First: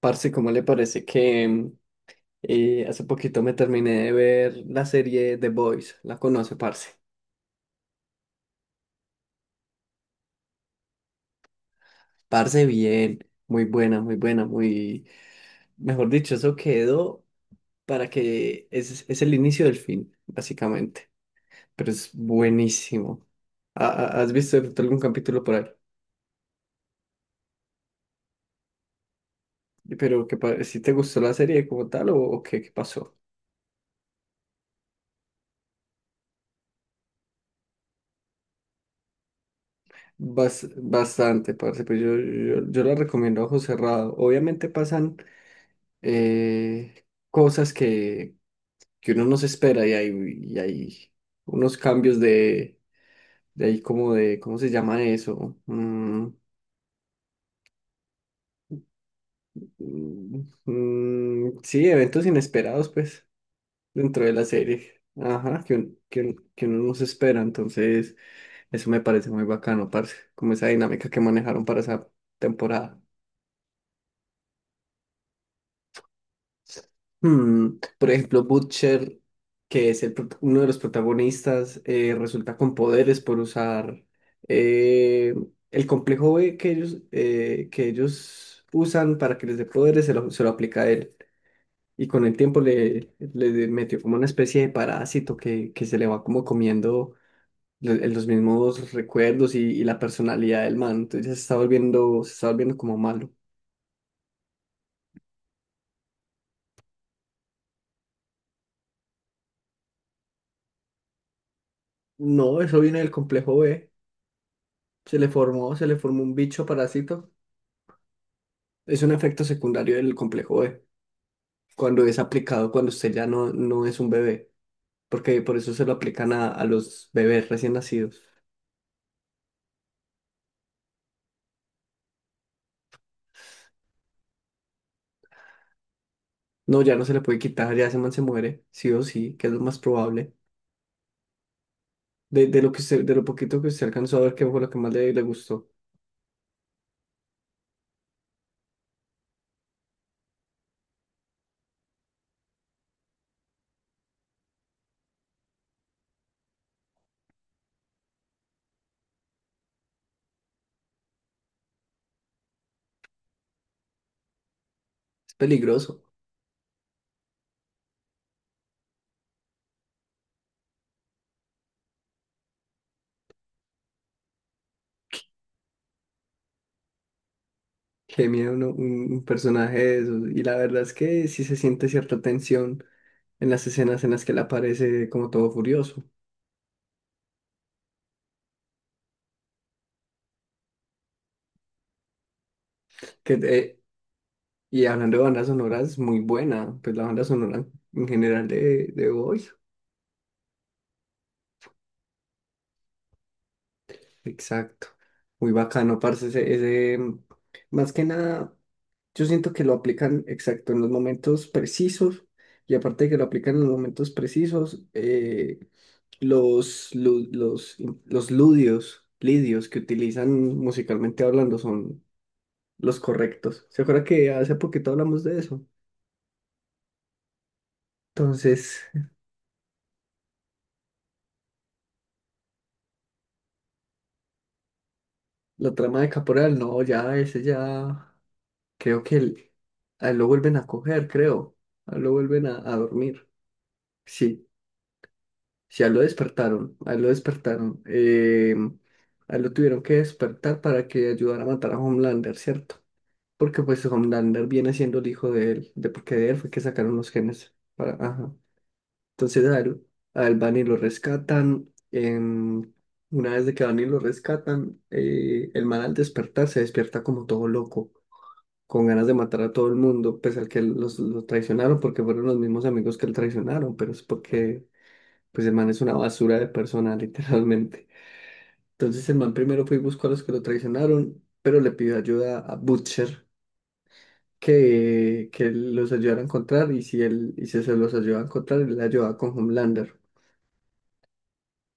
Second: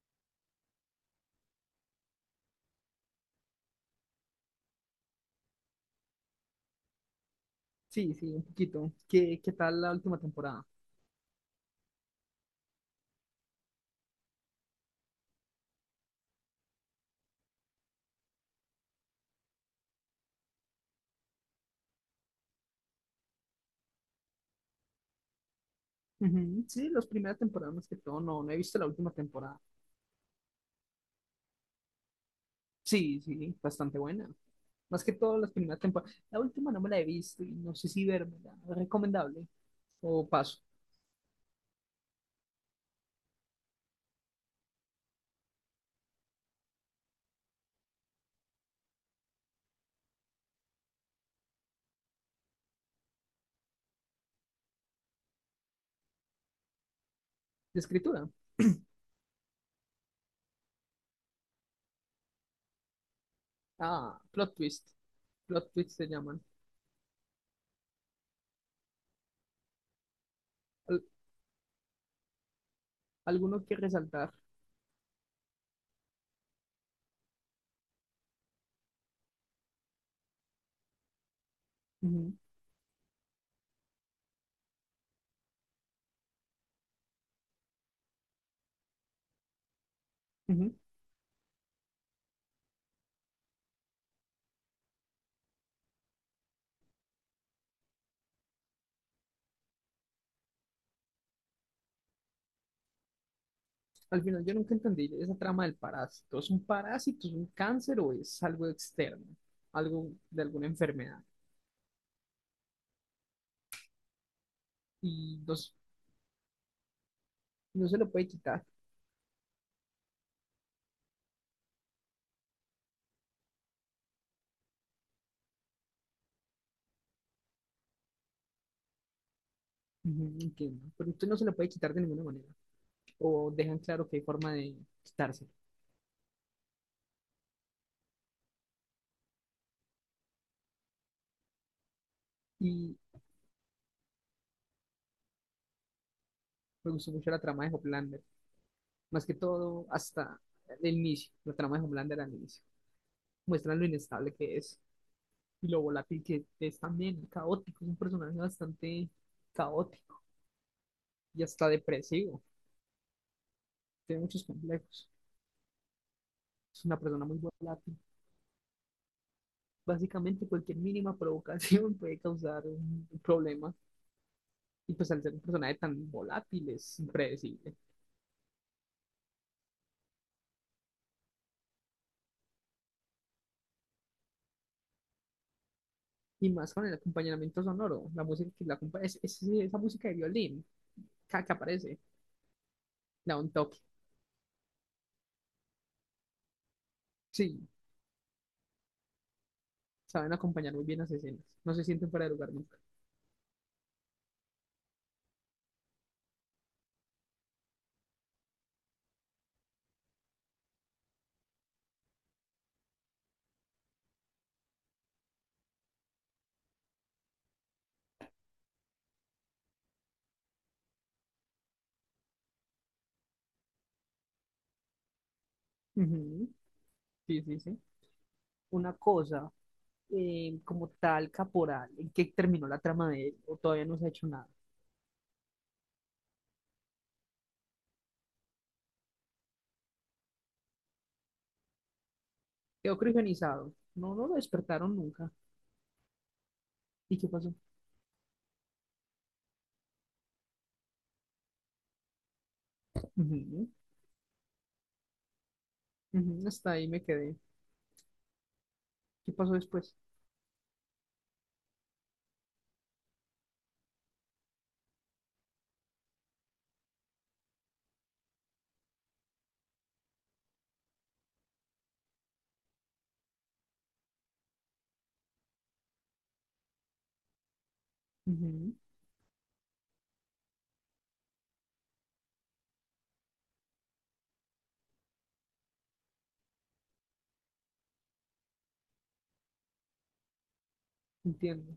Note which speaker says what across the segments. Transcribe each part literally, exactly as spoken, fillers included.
Speaker 1: Parce, ¿cómo le parece que mm, eh, hace poquito me terminé de ver la serie The Boys? ¿La conoce, parce?
Speaker 2: Sí, sí, un poquito. ¿Qué, qué tal la última temporada?
Speaker 1: Parce, bien, muy buena, muy buena, muy... Mejor dicho, eso quedó para que... Es, es el inicio del fin, básicamente. Pero es buenísimo. ¿Ha- ha- ¿Has visto de pronto algún capítulo por ahí?
Speaker 2: Ujú, sí, las primeras temporadas más que todo, no, no he visto la última temporada.
Speaker 1: Pero que pa- si te gustó la serie como tal o, o qué, ¿qué pasó?
Speaker 2: Sí, sí, bastante buena. Más que todo las primeras temporadas. La última no me la he visto y no sé si vérmela. ¿Es ¿Recomendable? ¿O paso?
Speaker 1: Bas- bastante, parce, pues yo, yo, yo la recomiendo a ojo cerrado. Obviamente pasan eh, cosas que, que uno no se espera y hay, y hay unos cambios de, de ahí como de, ¿cómo se llama eso? Mm,
Speaker 2: ¿De escritura?
Speaker 1: mm, mm, sí, eventos inesperados, pues,
Speaker 2: Ah,
Speaker 1: dentro de la
Speaker 2: plot twist.
Speaker 1: serie. Ajá,
Speaker 2: Plot
Speaker 1: que,
Speaker 2: twist
Speaker 1: un-
Speaker 2: se
Speaker 1: que,
Speaker 2: llaman.
Speaker 1: un- que uno no se espera, entonces eso me parece muy bacano, parce, como esa
Speaker 2: Al-
Speaker 1: dinámica que manejaron para esa temporada.
Speaker 2: Alguno que resaltar.
Speaker 1: Hmm, Por ejemplo, Butcher, que es el prot- uno de los protagonistas, eh,
Speaker 2: Ujú,
Speaker 1: resulta con poderes por usar eh, el complejo B que ellos, eh, que ellos usan para que les dé poderes, se lo, se lo
Speaker 2: ujú.
Speaker 1: aplica a él. Y con el tiempo le, le metió como una especie de parásito que, que se le va como comiendo lo- los mismos recuerdos y, y la personalidad del man. Entonces se está volviendo, se está volviendo como malo.
Speaker 2: Al final yo nunca entendí esa trama del parásito. ¿Es un parásito, es un cáncer o es algo externo? Algo de alguna enfermedad.
Speaker 1: No, eso viene del complejo B. Se le
Speaker 2: Y
Speaker 1: formó,
Speaker 2: dos.
Speaker 1: se le formó un bicho parásito.
Speaker 2: No se lo puede quitar.
Speaker 1: Es un efecto secundario del complejo B, cuando es aplicado cuando usted ya no, no es un bebé, porque por eso se lo aplican a, a los bebés recién nacidos.
Speaker 2: Ujú, entiendo. Pero usted no se lo puede quitar de ninguna manera. O dejan claro que hay forma de quitárselo.
Speaker 1: No, ya no se le puede quitar, ya ese man se muere, sí o sí, que es lo más probable. De, de lo que
Speaker 2: Y
Speaker 1: usted- de lo poquito que usted alcanzó a ver, que fue lo que más le, le gustó.
Speaker 2: me gustó mucho la trama de Hoplander. Más que todo hasta el inicio. La trama de Hoplander al inicio. Muestran lo inestable que es. Y lo volátil que es también. Caótico. Es un personaje bastante caótico. Y hasta depresivo. Tiene muchos complejos.
Speaker 1: Es peligroso.
Speaker 2: Es una persona muy volátil. Básicamente cualquier mínima provocación puede causar un problema. Y pues al ser un personaje tan volátil es impredecible.
Speaker 1: Qué miedo uno- un, un personaje de esos. Y la verdad es que sí se siente cierta tensión en las escenas en las que él aparece como todo furioso.
Speaker 2: Y más con el acompañamiento sonoro, la música que la acompa- es, es- es esa música de violín cada que aparece, le
Speaker 1: Que,
Speaker 2: da un toque.
Speaker 1: eh, Y hablando de bandas sonoras, muy buena, pues la banda sonora
Speaker 2: Sí,
Speaker 1: en general de, de Boys.
Speaker 2: saben acompañar muy bien las escenas. No se sienten fuera de lugar nunca.
Speaker 1: Exacto. Muy bacano, parce, ese, ese, mm, más que nada, yo siento que lo aplican exacto en los momentos precisos, y aparte de que lo aplican en los momentos precisos, eh, los, lu- los, los ludios, lidios que utilizan musicalmente hablando son los correctos. ¿Se acuerda que hace poquito hablamos de eso?
Speaker 2: Ujú, sí, sí, sí.
Speaker 1: Entonces,
Speaker 2: Una cosa, eh, como tal, Caporal, ¿en qué terminó la trama de él? ¿O todavía no se ha hecho nada?
Speaker 1: la trama de Caporal, no, ya, ese ya. Creo que el- a él lo vuelven a coger, creo. A él lo vuelven a, a
Speaker 2: Quedó
Speaker 1: dormir.
Speaker 2: criogenizado. No, no lo
Speaker 1: Sí,
Speaker 2: despertaron nunca.
Speaker 1: sí, a él lo despertaron. A él lo
Speaker 2: ¿Y qué pasó?
Speaker 1: despertaron. Eh, a él lo tuvieron que despertar para que ayudara a matar a Homelander, ¿cierto? Porque
Speaker 2: Ujú,
Speaker 1: pues Homelander viene siendo el hijo de él, de porque de él
Speaker 2: ujú.
Speaker 1: fue que
Speaker 2: Hasta ahí
Speaker 1: sacaron
Speaker 2: me
Speaker 1: los
Speaker 2: quedé.
Speaker 1: genes. Para, ajá.
Speaker 2: ¿Qué
Speaker 1: Entonces
Speaker 2: pasó
Speaker 1: a él,
Speaker 2: después?
Speaker 1: a él van y lo rescatan. Em, una vez de que van y lo rescatan, eh, el man al despertar se despierta como todo loco con ganas de matar a todo el mundo, pese al que los, los traicionaron, porque fueron los mismos amigos que él traicionaron, pero es porque, pues el man es una basura de persona, literalmente.
Speaker 2: Ujú,
Speaker 1: Entonces el man primero fue y buscó a los que lo traicionaron, pero le pidió ayuda a Butcher, que, que los ayudara a encontrar, y si él, y si se los ayudaba a encontrar, él le ayudaba con Homelander.
Speaker 2: entiendo.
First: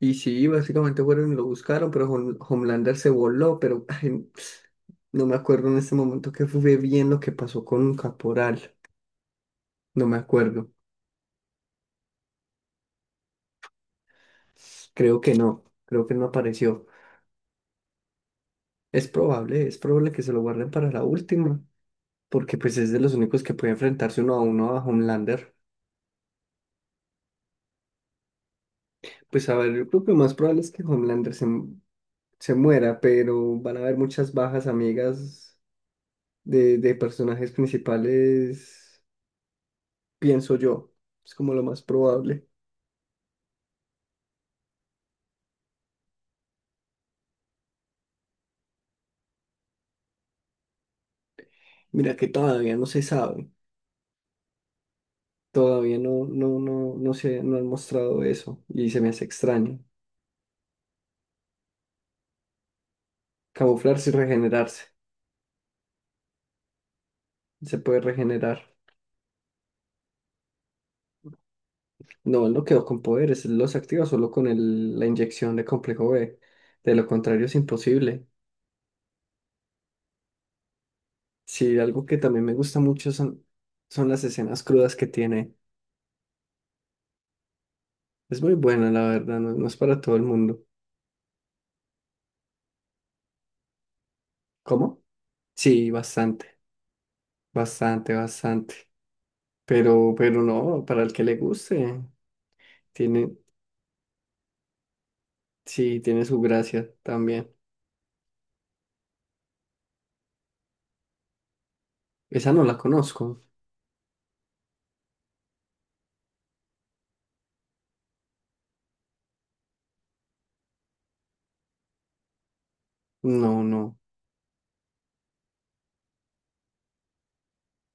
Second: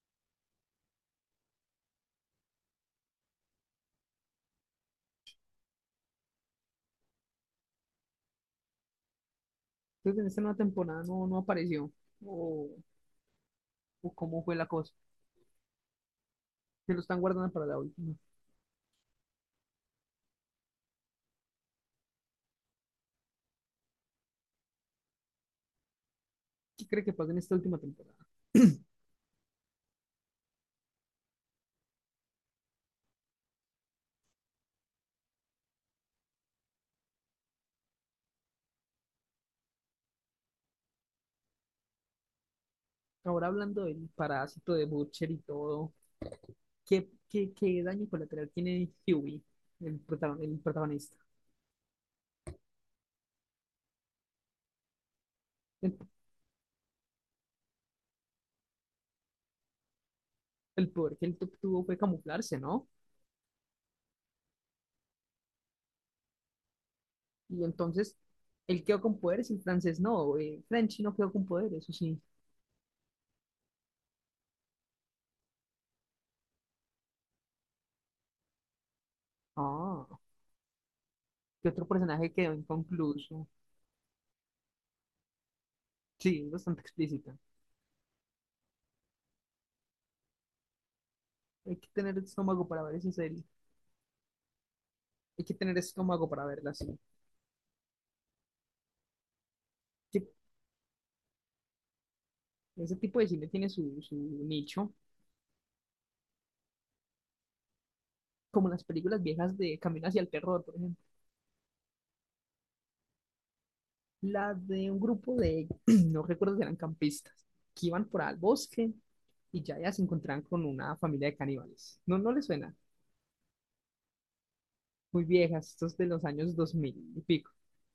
Speaker 1: Y sí, básicamente fueron y lo buscaron, pero Hom- Homelander se voló, pero ay, no me acuerdo en este momento que fue bien lo que pasó con Caporal, no me
Speaker 2: Entonces en esta nueva
Speaker 1: acuerdo.
Speaker 2: temporada no, no apareció. O, o cómo fue la cosa.
Speaker 1: Creo que no, creo que no apareció.
Speaker 2: Se lo están guardando para la última.
Speaker 1: Es probable, es probable que se lo guarden para la última, porque pues es de los únicos que puede enfrentarse uno a uno a Homelander.
Speaker 2: ¿Qué cree que pasa en esta última temporada?
Speaker 1: Pues a ver, yo creo que lo más probable es que Homelander se, mu- se muera, pero van a haber muchas bajas amigas de, de personajes principales, pienso yo. Es como lo más probable.
Speaker 2: Ahora hablando del parásito de Butcher y todo, ¿qué, qué, qué daño colateral tiene Huey, el, protagon- el protagonista?
Speaker 1: Mira que todavía no se sabe, todavía
Speaker 2: El,
Speaker 1: no, no, no, no se, no han mostrado eso y se me hace extraño.
Speaker 2: el poder que él tu- tuvo fue camuflarse, ¿no?
Speaker 1: Camuflarse y regenerarse,
Speaker 2: Y
Speaker 1: se puede
Speaker 2: entonces
Speaker 1: regenerar.
Speaker 2: él quedó con poderes y el francés no. Eh, Frenchy no quedó con poderes, eso sí.
Speaker 1: No, él no quedó con poderes, él los activa solo con el- la inyección de complejo B. De lo contrario es imposible.
Speaker 2: Ah, ¿qué
Speaker 1: Sí,
Speaker 2: otro
Speaker 1: algo que
Speaker 2: personaje
Speaker 1: también
Speaker 2: quedó
Speaker 1: me gusta mucho son,
Speaker 2: inconcluso?
Speaker 1: son las escenas crudas que tiene.
Speaker 2: Sí, es bastante explícita.
Speaker 1: Es muy buena, la verdad, no, no es para todo el mundo.
Speaker 2: Hay que tener estómago para ver esa serie.
Speaker 1: ¿Cómo?
Speaker 2: Hay que tener
Speaker 1: Sí,
Speaker 2: estómago para
Speaker 1: bastante,
Speaker 2: verla así.
Speaker 1: bastante, bastante. Pero,
Speaker 2: Que
Speaker 1: pero no, para el que le guste,
Speaker 2: Ese tipo de
Speaker 1: tiene,
Speaker 2: cine tiene su, su nicho,
Speaker 1: sí, tiene su gracia también.
Speaker 2: como las películas viejas de Camino hacia el Terror, por ejemplo.
Speaker 1: Esa no la conozco.
Speaker 2: La de un grupo de, no recuerdo si eran campistas, que iban por al bosque y ya, ya se encontraban con una familia de caníbales. No, no les suena.
Speaker 1: No, no.
Speaker 2: Muy viejas, estos de los años dos mil y pico.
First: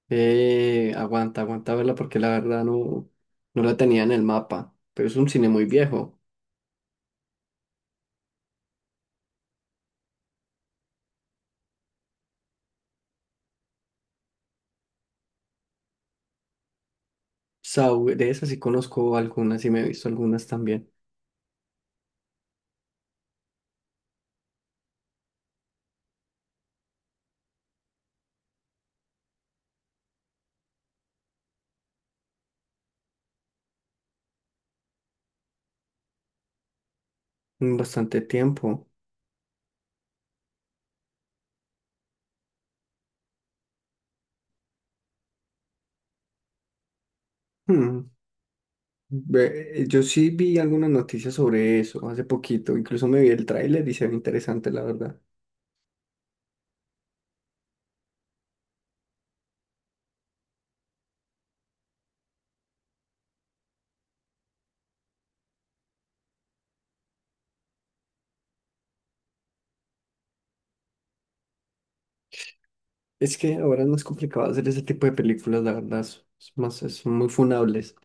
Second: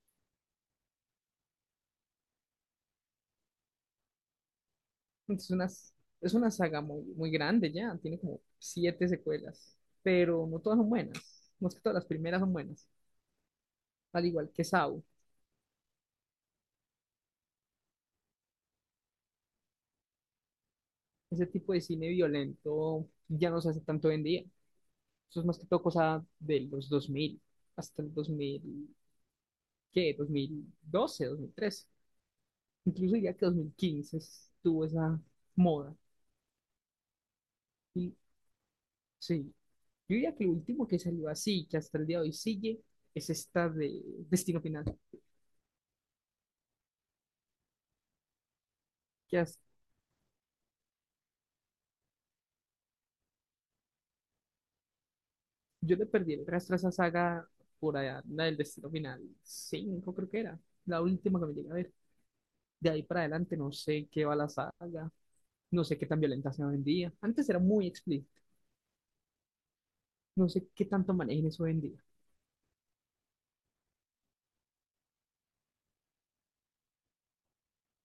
Speaker 1: Eh, aguanta, aguanta verla porque la verdad no, no la tenía en el mapa, pero es un cine
Speaker 2: Entonces,
Speaker 1: muy
Speaker 2: unas,
Speaker 1: viejo.
Speaker 2: es una saga muy, muy grande ya, tiene como siete secuelas, pero no todas son buenas. No es que todas las primeras son buenas, al igual que Saw.
Speaker 1: Saw, de esas sí conozco algunas y me he visto algunas también
Speaker 2: Ese tipo de cine violento ya no se hace tanto hoy en día. Eso es más que todo cosa de los dos mil hasta el dos mil, ¿qué? dos mil doce, dos mil trece. Incluso diría que dos mil quince estuvo esa moda.
Speaker 1: en
Speaker 2: Y
Speaker 1: bastante tiempo.
Speaker 2: sí, yo diría que lo último que salió así, que hasta el día de hoy sigue, es esta de Destino Final.
Speaker 1: Hmm,
Speaker 2: Que hasta-
Speaker 1: ve- Yo sí vi algunas noticias sobre eso hace poquito, incluso me vi el tráiler y se ve interesante, la verdad.
Speaker 2: yo le perdí el rastro a esa saga por allá, la del Destino Final cinco, creo que era. La última que me llegué a ver. De ahí para adelante no sé qué va la saga. No sé qué tan violenta sea hoy en día. Antes era muy explícita. No sé qué tanto manejen eso hoy en día.
Speaker 1: Es que ahora es más complicado hacer ese tipo de películas, la verdad, es es más, son muy funables.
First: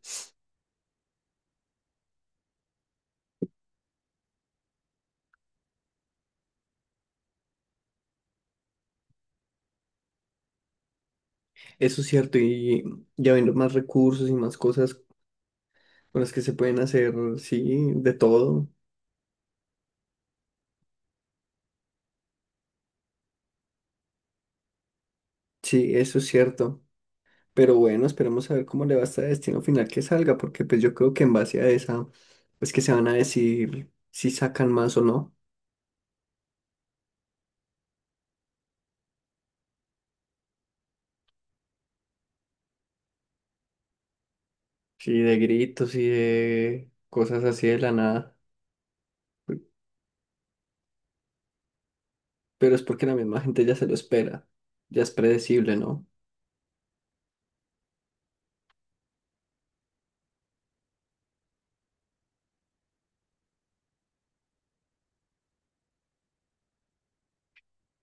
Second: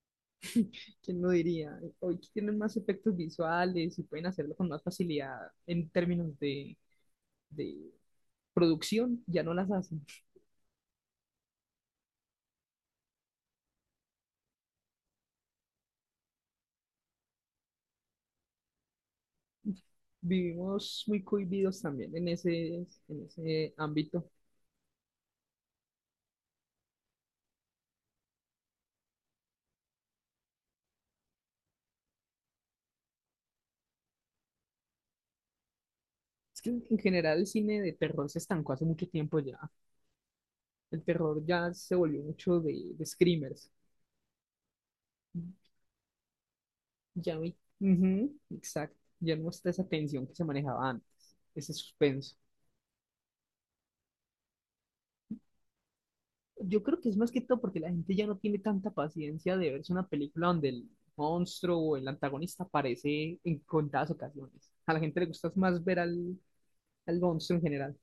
Speaker 2: ¿Quién lo diría? Hoy tienen más efectos visuales y pueden hacerlo con más facilidad en términos de, de producción, ya no las hacen.
Speaker 1: Eso es cierto, y ya viendo más recursos y más cosas con las que se pueden hacer, sí, de todo.
Speaker 2: Vivimos muy cohibidos también en ese, en ese ámbito.
Speaker 1: Sí, eso es cierto. Pero bueno, esperemos a ver cómo le va a este destino final que salga, porque pues yo creo que en base a esa, pues que se van a decir si sacan más o no.
Speaker 2: Es que en general el cine de terror se estancó hace mucho tiempo ya. El terror ya se volvió mucho de, de screamers.
Speaker 1: Sí, de gritos y de
Speaker 2: Ya
Speaker 1: cosas
Speaker 2: no hay-
Speaker 1: así de la nada.
Speaker 2: Ujú, exacto. Ya no está esa tensión que se manejaba antes, ese suspenso.
Speaker 1: Pero es porque la misma gente ya se lo espera. Ya es predecible, ¿no?
Speaker 2: Yo creo que es más que todo porque la gente ya no tiene tanta paciencia de verse una película donde el monstruo o el antagonista aparece en contadas ocasiones. A la gente le gusta más ver al, al monstruo en general.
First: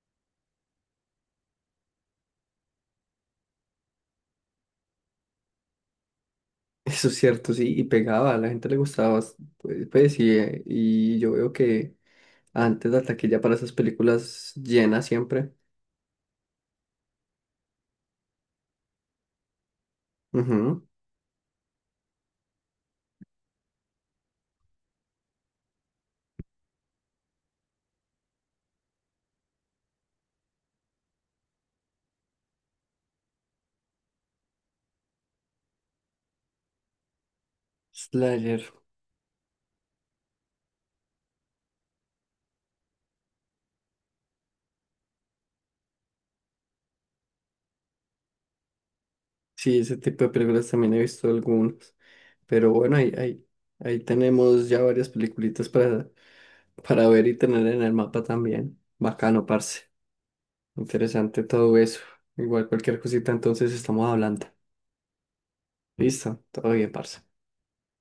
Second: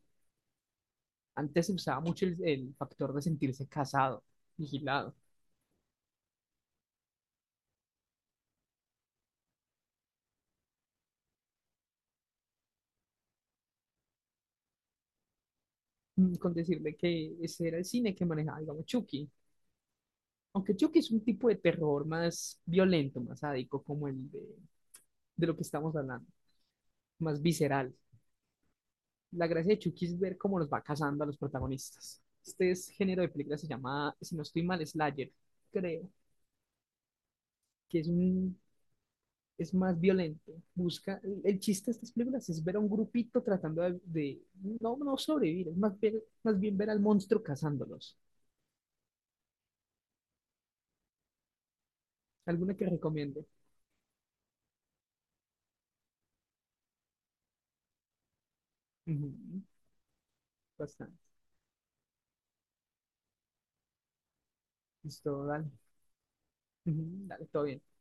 Speaker 2: Antes se usaba mucho el, el factor de sentirse casado, vigilado,
Speaker 1: Eso es cierto, sí, y pegaba, a la gente le gustaba, bast- pues, pues, y, eh, y yo veo que antes la taquilla para esas películas llena siempre.
Speaker 2: mm, con decirle que ese era el cine que manejaba, digamos, Chucky. Aunque
Speaker 1: Ujú.
Speaker 2: Chucky es un tipo de terror más violento, más sádico, como el de, de lo que estamos hablando, más visceral. La gracia de Chucky es ver cómo los va cazando a los protagonistas. Este es- género de película se llama, si no estoy mal, Slayer, creo, que es un,
Speaker 1: Slayer.
Speaker 2: es más violento. Busca, el, el chiste de estas películas es ver a un grupito tratando de, de- no, no sobrevivir, es más, ver- más bien ver al monstruo cazándolos.
Speaker 1: Sí, ese tipo de películas también he visto algunas. Pero
Speaker 2: ¿Alguna que
Speaker 1: bueno, ahí, ahí,
Speaker 2: recomiende?
Speaker 1: ahí tenemos ya varias peliculitas para, para ver y tener en el mapa también. Bacano,
Speaker 2: Ujú,
Speaker 1: parce.
Speaker 2: bastante.
Speaker 1: Interesante todo eso. Igual cualquier cosita, entonces estamos hablando.
Speaker 2: Listo, dale.
Speaker 1: Listo, todo bien, parce.
Speaker 2: Ujú, dale, todo bien.